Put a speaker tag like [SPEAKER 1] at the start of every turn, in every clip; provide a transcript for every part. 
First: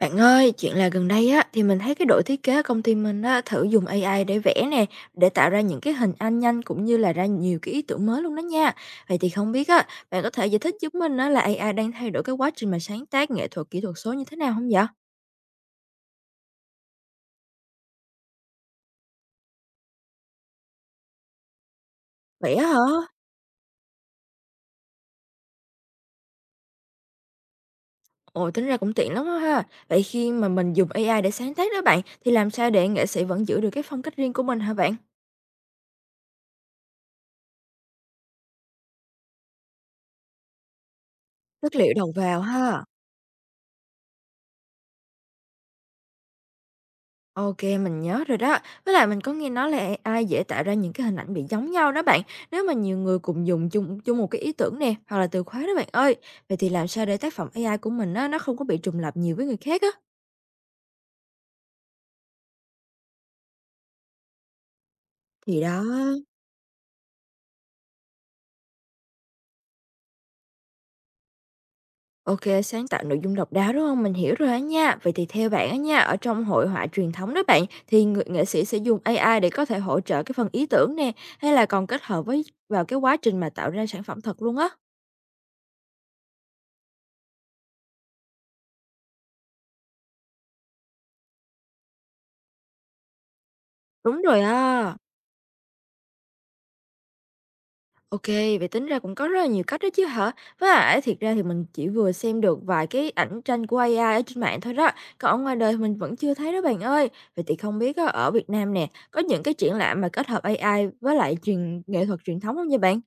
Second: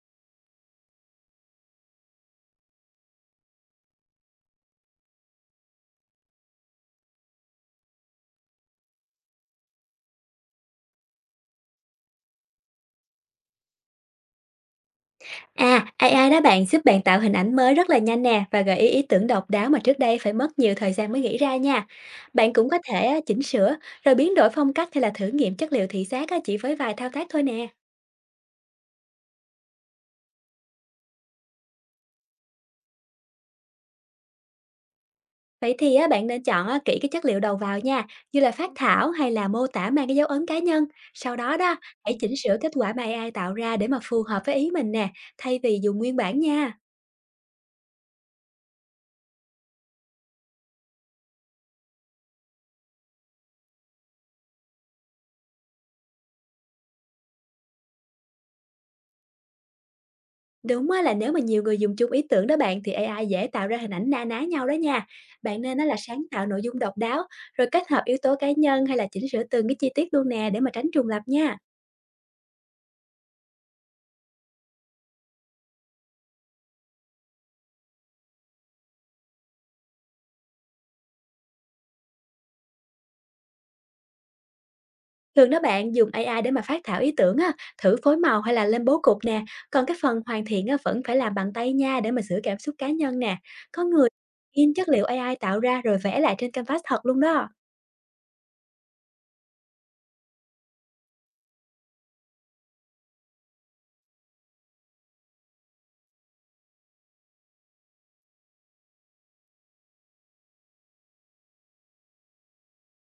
[SPEAKER 1] Bạn ơi, chuyện là gần đây á thì mình thấy cái đội thiết kế công ty mình á thử dùng AI để vẽ nè, để tạo ra những cái hình ảnh nhanh cũng như là ra nhiều cái ý tưởng mới luôn đó nha. Vậy thì không biết á, bạn có thể giải thích giúp mình á là AI đang thay đổi cái quá trình mà sáng tác nghệ thuật kỹ thuật số như thế nào không vậy?
[SPEAKER 2] À, AI đó bạn giúp bạn tạo hình ảnh mới rất là nhanh nè và gợi ý ý tưởng độc đáo mà trước đây phải mất nhiều thời gian mới nghĩ ra nha. Bạn
[SPEAKER 1] Vậy á
[SPEAKER 2] cũng có
[SPEAKER 1] hả?
[SPEAKER 2] thể chỉnh sửa rồi biến đổi phong cách hay là thử nghiệm chất liệu thị giác, chỉ với vài thao tác thôi nè.
[SPEAKER 1] Ồ, tính ra cũng tiện lắm á ha. Vậy khi mà mình dùng AI để sáng tác đó bạn, thì làm sao để nghệ sĩ vẫn giữ được cái phong cách riêng của mình hả bạn?
[SPEAKER 2] Vậy thì bạn nên chọn kỹ cái chất liệu đầu vào nha, như là phác thảo hay là mô tả mang cái dấu ấn cá nhân. Sau đó đó,
[SPEAKER 1] Chất liệu đầu
[SPEAKER 2] hãy chỉnh
[SPEAKER 1] vào
[SPEAKER 2] sửa kết
[SPEAKER 1] ha.
[SPEAKER 2] quả mà AI tạo ra để mà phù hợp với ý mình nè, thay vì dùng nguyên bản nha.
[SPEAKER 1] OK, mình nhớ rồi đó. Với lại mình có nghe nói là AI dễ tạo ra những cái hình ảnh bị giống nhau đó bạn, nếu mà nhiều người cùng dùng chung chung một cái ý tưởng nè, hoặc là từ khóa đó bạn ơi. Vậy thì làm sao để tác phẩm AI của mình á, nó không có bị trùng lặp nhiều với người khác á?
[SPEAKER 2] Đúng á, là nếu mà nhiều người dùng chung ý tưởng đó bạn thì AI dễ tạo ra hình ảnh na ná nhau đó nha.
[SPEAKER 1] Thì
[SPEAKER 2] Bạn nên
[SPEAKER 1] đó,
[SPEAKER 2] nó là sáng tạo nội dung độc đáo, rồi kết hợp yếu tố cá nhân hay là chỉnh sửa từng cái chi tiết luôn nè để mà tránh trùng lặp nha.
[SPEAKER 1] OK, sáng tạo nội dung độc đáo, đúng không? Mình hiểu rồi á nha. Vậy thì theo bạn á nha, ở trong hội họa truyền thống đó bạn, thì người nghệ sĩ sẽ dùng AI để có thể hỗ trợ cái phần ý tưởng nè, hay là còn kết hợp với vào cái quá trình mà tạo ra sản phẩm thật luôn á?
[SPEAKER 2] Thường đó bạn dùng AI để mà phát thảo ý tưởng á, thử phối màu hay là lên bố cục nè. Còn cái phần hoàn thiện á, vẫn phải làm bằng tay nha để mà sửa cảm xúc cá nhân nè. Có người
[SPEAKER 1] Đúng rồi
[SPEAKER 2] in chất
[SPEAKER 1] á.
[SPEAKER 2] liệu AI tạo ra rồi vẽ lại trên canvas thật luôn đó.
[SPEAKER 1] OK, vậy tính ra cũng có rất là nhiều cách đó chứ hả? Với lại thiệt ra thì mình chỉ vừa xem được vài cái ảnh tranh của AI ở trên mạng thôi đó, còn ở ngoài đời mình vẫn chưa thấy đó bạn ơi. Vậy thì không biết á, ở Việt Nam nè, có những cái triển lãm mà kết hợp AI với lại truyền nghệ thuật truyền thống không nha bạn?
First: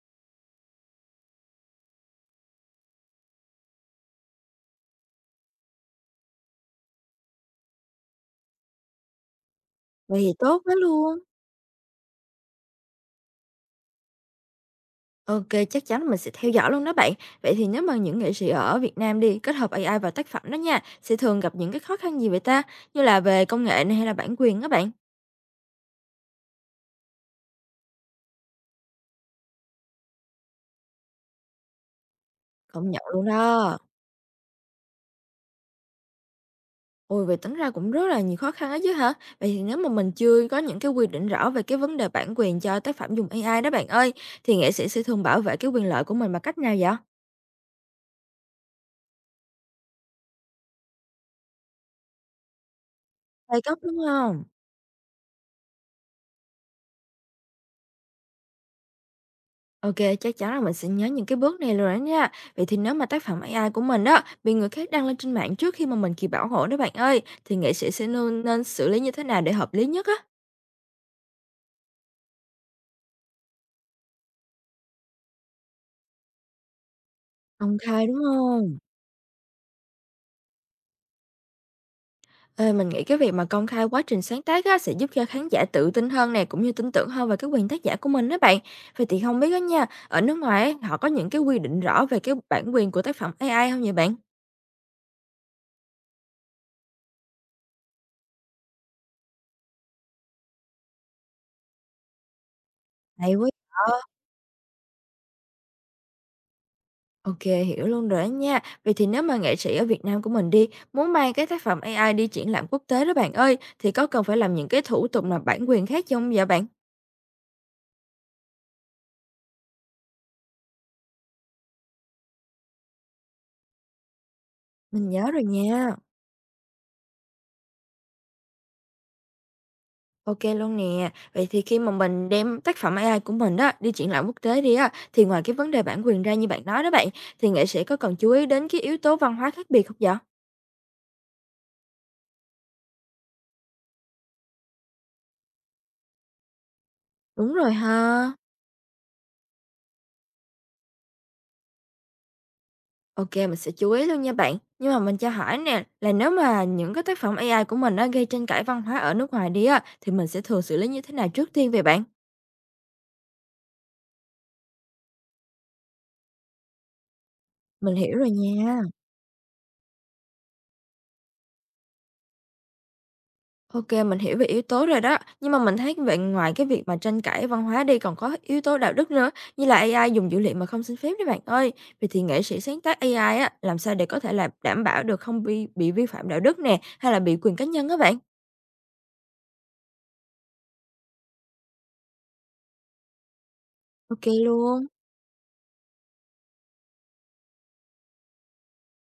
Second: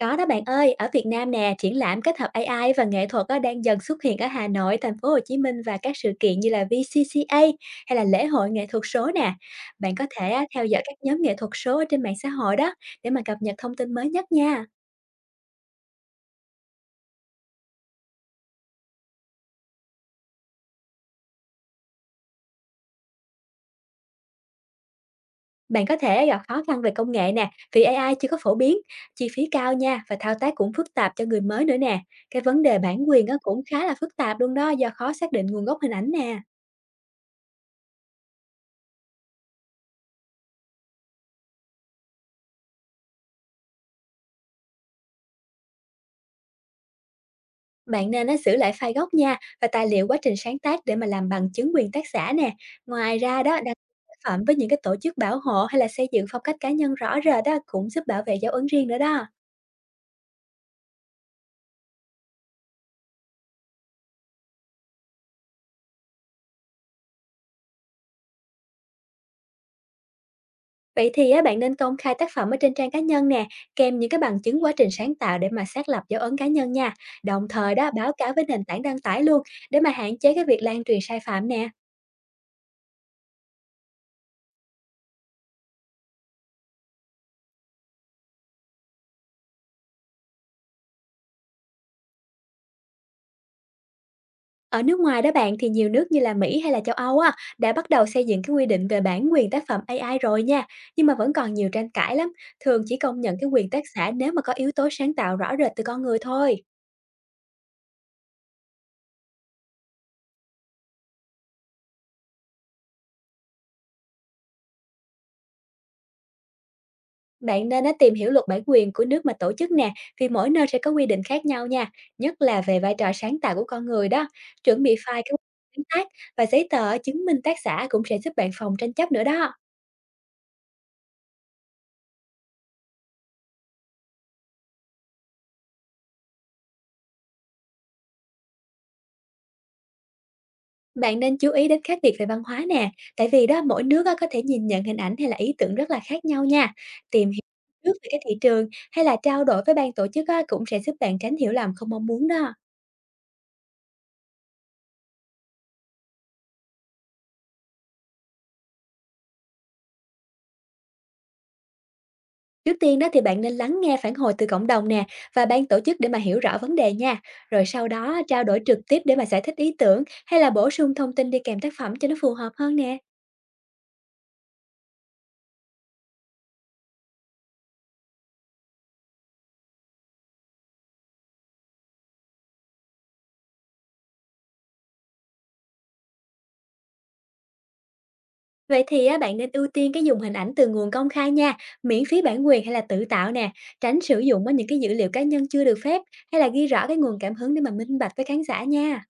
[SPEAKER 2] Có đó bạn ơi, ở Việt Nam nè, triển lãm kết hợp AI và nghệ thuật á, đang dần xuất hiện ở Hà Nội, thành phố Hồ Chí Minh và các sự kiện như là VCCA hay là lễ hội nghệ thuật số nè. Bạn có
[SPEAKER 1] Vậy
[SPEAKER 2] thể
[SPEAKER 1] thì
[SPEAKER 2] á,
[SPEAKER 1] tốt
[SPEAKER 2] theo
[SPEAKER 1] quá
[SPEAKER 2] dõi các nhóm
[SPEAKER 1] luôn.
[SPEAKER 2] nghệ thuật số ở trên mạng xã hội đó để mà cập nhật thông tin mới nhất nha.
[SPEAKER 1] OK, chắc chắn là mình sẽ theo dõi luôn đó bạn. Vậy thì nếu mà những nghệ sĩ ở Việt Nam đi kết hợp AI vào tác phẩm đó nha, sẽ thường gặp những cái khó khăn gì vậy ta? Như là về công nghệ này hay là bản quyền đó bạn?
[SPEAKER 2] Bạn có thể gặp khó khăn về công nghệ nè, vì AI chưa có phổ biến, chi phí cao nha và thao tác cũng phức tạp cho người mới nữa nè. Cái vấn đề
[SPEAKER 1] Công nhận
[SPEAKER 2] bản
[SPEAKER 1] luôn
[SPEAKER 2] quyền á, cũng
[SPEAKER 1] đó.
[SPEAKER 2] khá là phức tạp luôn đó do khó xác định nguồn gốc hình ảnh nè.
[SPEAKER 1] Ôi, vậy tính ra cũng rất là nhiều khó khăn ấy chứ hả? Vậy thì nếu mà mình chưa có những cái quy định rõ về cái vấn đề bản quyền cho tác phẩm dùng AI đó bạn ơi, thì nghệ sĩ sẽ thường bảo vệ cái quyền lợi của mình bằng cách nào vậy?
[SPEAKER 2] Bạn nên á, giữ lại file gốc nha và tài liệu quá trình sáng tác để mà làm bằng chứng quyền tác giả nè. Ngoài ra đó,
[SPEAKER 1] Tay
[SPEAKER 2] đặt
[SPEAKER 1] cấp đúng
[SPEAKER 2] tác phẩm
[SPEAKER 1] không?
[SPEAKER 2] với những cái tổ chức bảo hộ hay là xây dựng phong cách cá nhân rõ rệt đó cũng giúp bảo vệ dấu ấn riêng nữa đó.
[SPEAKER 1] Ok, chắc chắn là mình sẽ nhớ những cái bước này rồi đó nha. Vậy thì nếu mà tác phẩm AI của mình đó bị người khác đăng lên trên mạng trước khi mà mình kịp bảo hộ đó bạn ơi, thì nghệ sĩ sẽ nên xử lý như thế nào để hợp lý nhất á?
[SPEAKER 2] Vậy thì á, bạn nên công khai tác phẩm ở trên trang cá nhân nè, kèm những cái bằng chứng quá trình sáng tạo để mà xác lập dấu ấn cá nhân nha. Đồng thời
[SPEAKER 1] Công
[SPEAKER 2] đó
[SPEAKER 1] khai
[SPEAKER 2] báo
[SPEAKER 1] đúng
[SPEAKER 2] cáo với nền
[SPEAKER 1] không?
[SPEAKER 2] tảng đăng tải luôn để mà hạn chế cái việc lan truyền sai phạm nè.
[SPEAKER 1] Ê, mình nghĩ cái việc mà công khai quá trình sáng tác á, sẽ giúp cho khán giả tự tin hơn nè, cũng như tin tưởng hơn về cái quyền tác giả của mình đó bạn. Vậy thì không biết đó nha, ở nước ngoài ấy, họ có những cái quy định rõ về cái bản quyền của tác phẩm AI không vậy bạn?
[SPEAKER 2] Ở nước ngoài đó bạn thì nhiều nước như là Mỹ hay là châu Âu á đã bắt đầu xây dựng cái quy định về bản quyền tác phẩm AI rồi nha, nhưng mà vẫn còn nhiều tranh cãi lắm, thường chỉ công
[SPEAKER 1] Hay
[SPEAKER 2] nhận
[SPEAKER 1] quá.
[SPEAKER 2] cái quyền tác
[SPEAKER 1] Ờ,
[SPEAKER 2] giả nếu mà có yếu tố sáng tạo rõ rệt từ con người thôi.
[SPEAKER 1] Ok, hiểu luôn rồi đó nha. Vậy thì nếu mà nghệ sĩ ở Việt Nam của mình đi, muốn mang cái tác phẩm AI đi triển lãm quốc tế đó bạn ơi, thì có cần phải làm những cái thủ tục nào bản quyền khác không vậy bạn?
[SPEAKER 2] Bạn nên á, tìm hiểu luật bản quyền của nước mà tổ chức nè, vì mỗi nơi sẽ có quy định khác nhau nha, nhất là về vai trò sáng tạo của con người đó. Chuẩn bị
[SPEAKER 1] Mình
[SPEAKER 2] file
[SPEAKER 1] nhớ
[SPEAKER 2] cái
[SPEAKER 1] rồi
[SPEAKER 2] sáng
[SPEAKER 1] nha.
[SPEAKER 2] tác và giấy tờ chứng minh tác giả cũng sẽ giúp bạn phòng tranh chấp nữa đó.
[SPEAKER 1] OK luôn nè. Vậy thì khi mà mình đem tác phẩm AI của mình đó đi triển lãm quốc tế đi á, thì ngoài cái vấn đề bản quyền ra như bạn nói đó bạn, thì nghệ sĩ có cần chú ý đến cái yếu tố văn hóa khác biệt không vậy?
[SPEAKER 2] Bạn nên chú ý đến khác biệt về văn hóa nè, tại vì đó mỗi nước á, có thể nhìn nhận hình ảnh hay là ý tưởng rất là khác nhau nha. Tìm hiểu
[SPEAKER 1] Đúng rồi
[SPEAKER 2] trước về cái
[SPEAKER 1] ha.
[SPEAKER 2] thị trường hay là trao đổi với ban tổ chức á, cũng sẽ giúp bạn tránh hiểu lầm không mong muốn đó.
[SPEAKER 1] OK, mình sẽ chú ý luôn nha bạn. Nhưng mà mình cho hỏi nè, là nếu mà những cái tác phẩm AI của mình á, gây tranh cãi văn hóa ở nước ngoài đi á, thì mình sẽ thường xử lý như thế nào trước tiên vậy bạn?
[SPEAKER 2] Trước tiên đó thì bạn nên lắng nghe phản hồi từ cộng đồng nè và ban tổ chức để mà hiểu rõ vấn đề nha. Rồi sau
[SPEAKER 1] Mình hiểu
[SPEAKER 2] đó
[SPEAKER 1] rồi
[SPEAKER 2] trao đổi trực
[SPEAKER 1] nha.
[SPEAKER 2] tiếp để mà giải thích ý tưởng hay là bổ sung thông tin đi kèm tác phẩm cho nó phù hợp hơn nè.
[SPEAKER 1] Ok, mình hiểu về yếu tố rồi đó. Nhưng mà mình thấy vậy ngoài cái việc mà tranh cãi văn hóa đi còn có yếu tố đạo đức nữa, như là AI dùng dữ liệu mà không xin phép đấy bạn ơi. Vậy thì nghệ sĩ sáng tác AI á, làm sao để có thể là đảm bảo được không bị vi phạm đạo đức nè, hay là bị quyền cá nhân á bạn?
[SPEAKER 2] Vậy thì á, bạn nên ưu tiên cái dùng hình ảnh từ nguồn công khai nha, miễn phí bản quyền hay là tự tạo nè, tránh sử
[SPEAKER 1] Ok
[SPEAKER 2] dụng á, những cái
[SPEAKER 1] luôn.
[SPEAKER 2] dữ liệu cá nhân chưa được phép hay là ghi rõ cái nguồn cảm hứng để mà minh bạch với khán giả nha.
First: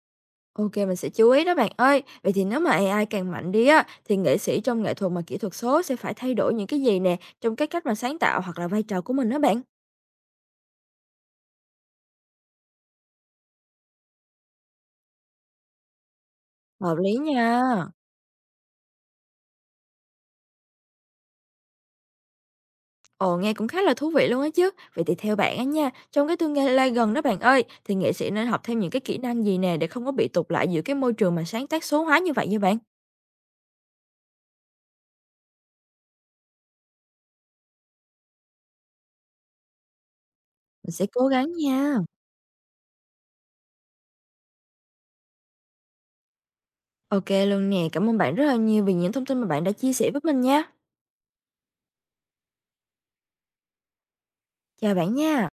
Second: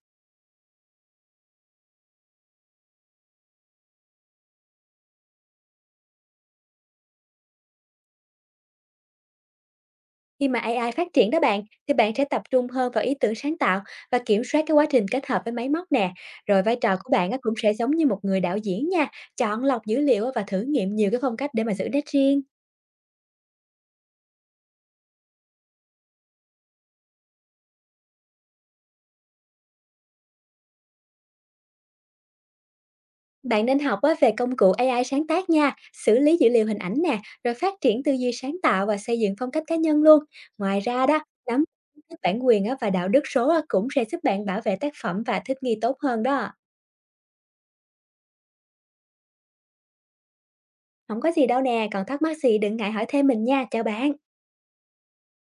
[SPEAKER 1] Ok, mình sẽ chú ý đó bạn ơi. Vậy thì nếu mà AI càng mạnh đi á, thì nghệ sĩ trong nghệ thuật mà kỹ thuật số sẽ phải thay đổi những cái gì nè, trong cái cách mà sáng tạo hoặc là vai trò của mình đó bạn.
[SPEAKER 2] Khi mà AI phát triển đó bạn, thì bạn sẽ tập trung hơn vào ý tưởng sáng tạo và kiểm soát cái quá trình kết hợp với máy móc nè. Rồi vai trò
[SPEAKER 1] Hợp
[SPEAKER 2] của
[SPEAKER 1] lý
[SPEAKER 2] bạn á, cũng sẽ
[SPEAKER 1] nha.
[SPEAKER 2] giống như một người đạo diễn nha, chọn lọc dữ liệu á và thử nghiệm nhiều cái phong cách để mà giữ nét riêng.
[SPEAKER 1] Ồ, nghe cũng khá là thú vị luôn á chứ. Vậy thì theo bạn á nha, trong cái tương lai gần đó bạn ơi, thì nghệ sĩ nên học thêm những cái kỹ năng gì nè để không có bị tụt lại giữa cái môi trường mà sáng tác số hóa như vậy nha bạn?
[SPEAKER 2] Bạn nên học á, về công cụ AI sáng tác nha, xử lý dữ liệu hình ảnh nè, rồi phát triển tư duy sáng tạo và xây dựng phong cách cá nhân luôn. Ngoài
[SPEAKER 1] Mình
[SPEAKER 2] ra
[SPEAKER 1] sẽ
[SPEAKER 2] đó,
[SPEAKER 1] cố gắng
[SPEAKER 2] nắm
[SPEAKER 1] nha.
[SPEAKER 2] vững bản quyền á, và đạo đức số á, cũng sẽ giúp bạn bảo vệ tác phẩm và thích nghi tốt hơn đó.
[SPEAKER 1] Ok luôn nè, cảm ơn bạn rất là nhiều vì những thông tin mà bạn đã chia sẻ với mình nha.
[SPEAKER 2] Không có gì đâu nè, còn thắc mắc gì đừng ngại hỏi thêm mình nha, chào bạn.
[SPEAKER 1] Chào bạn nha.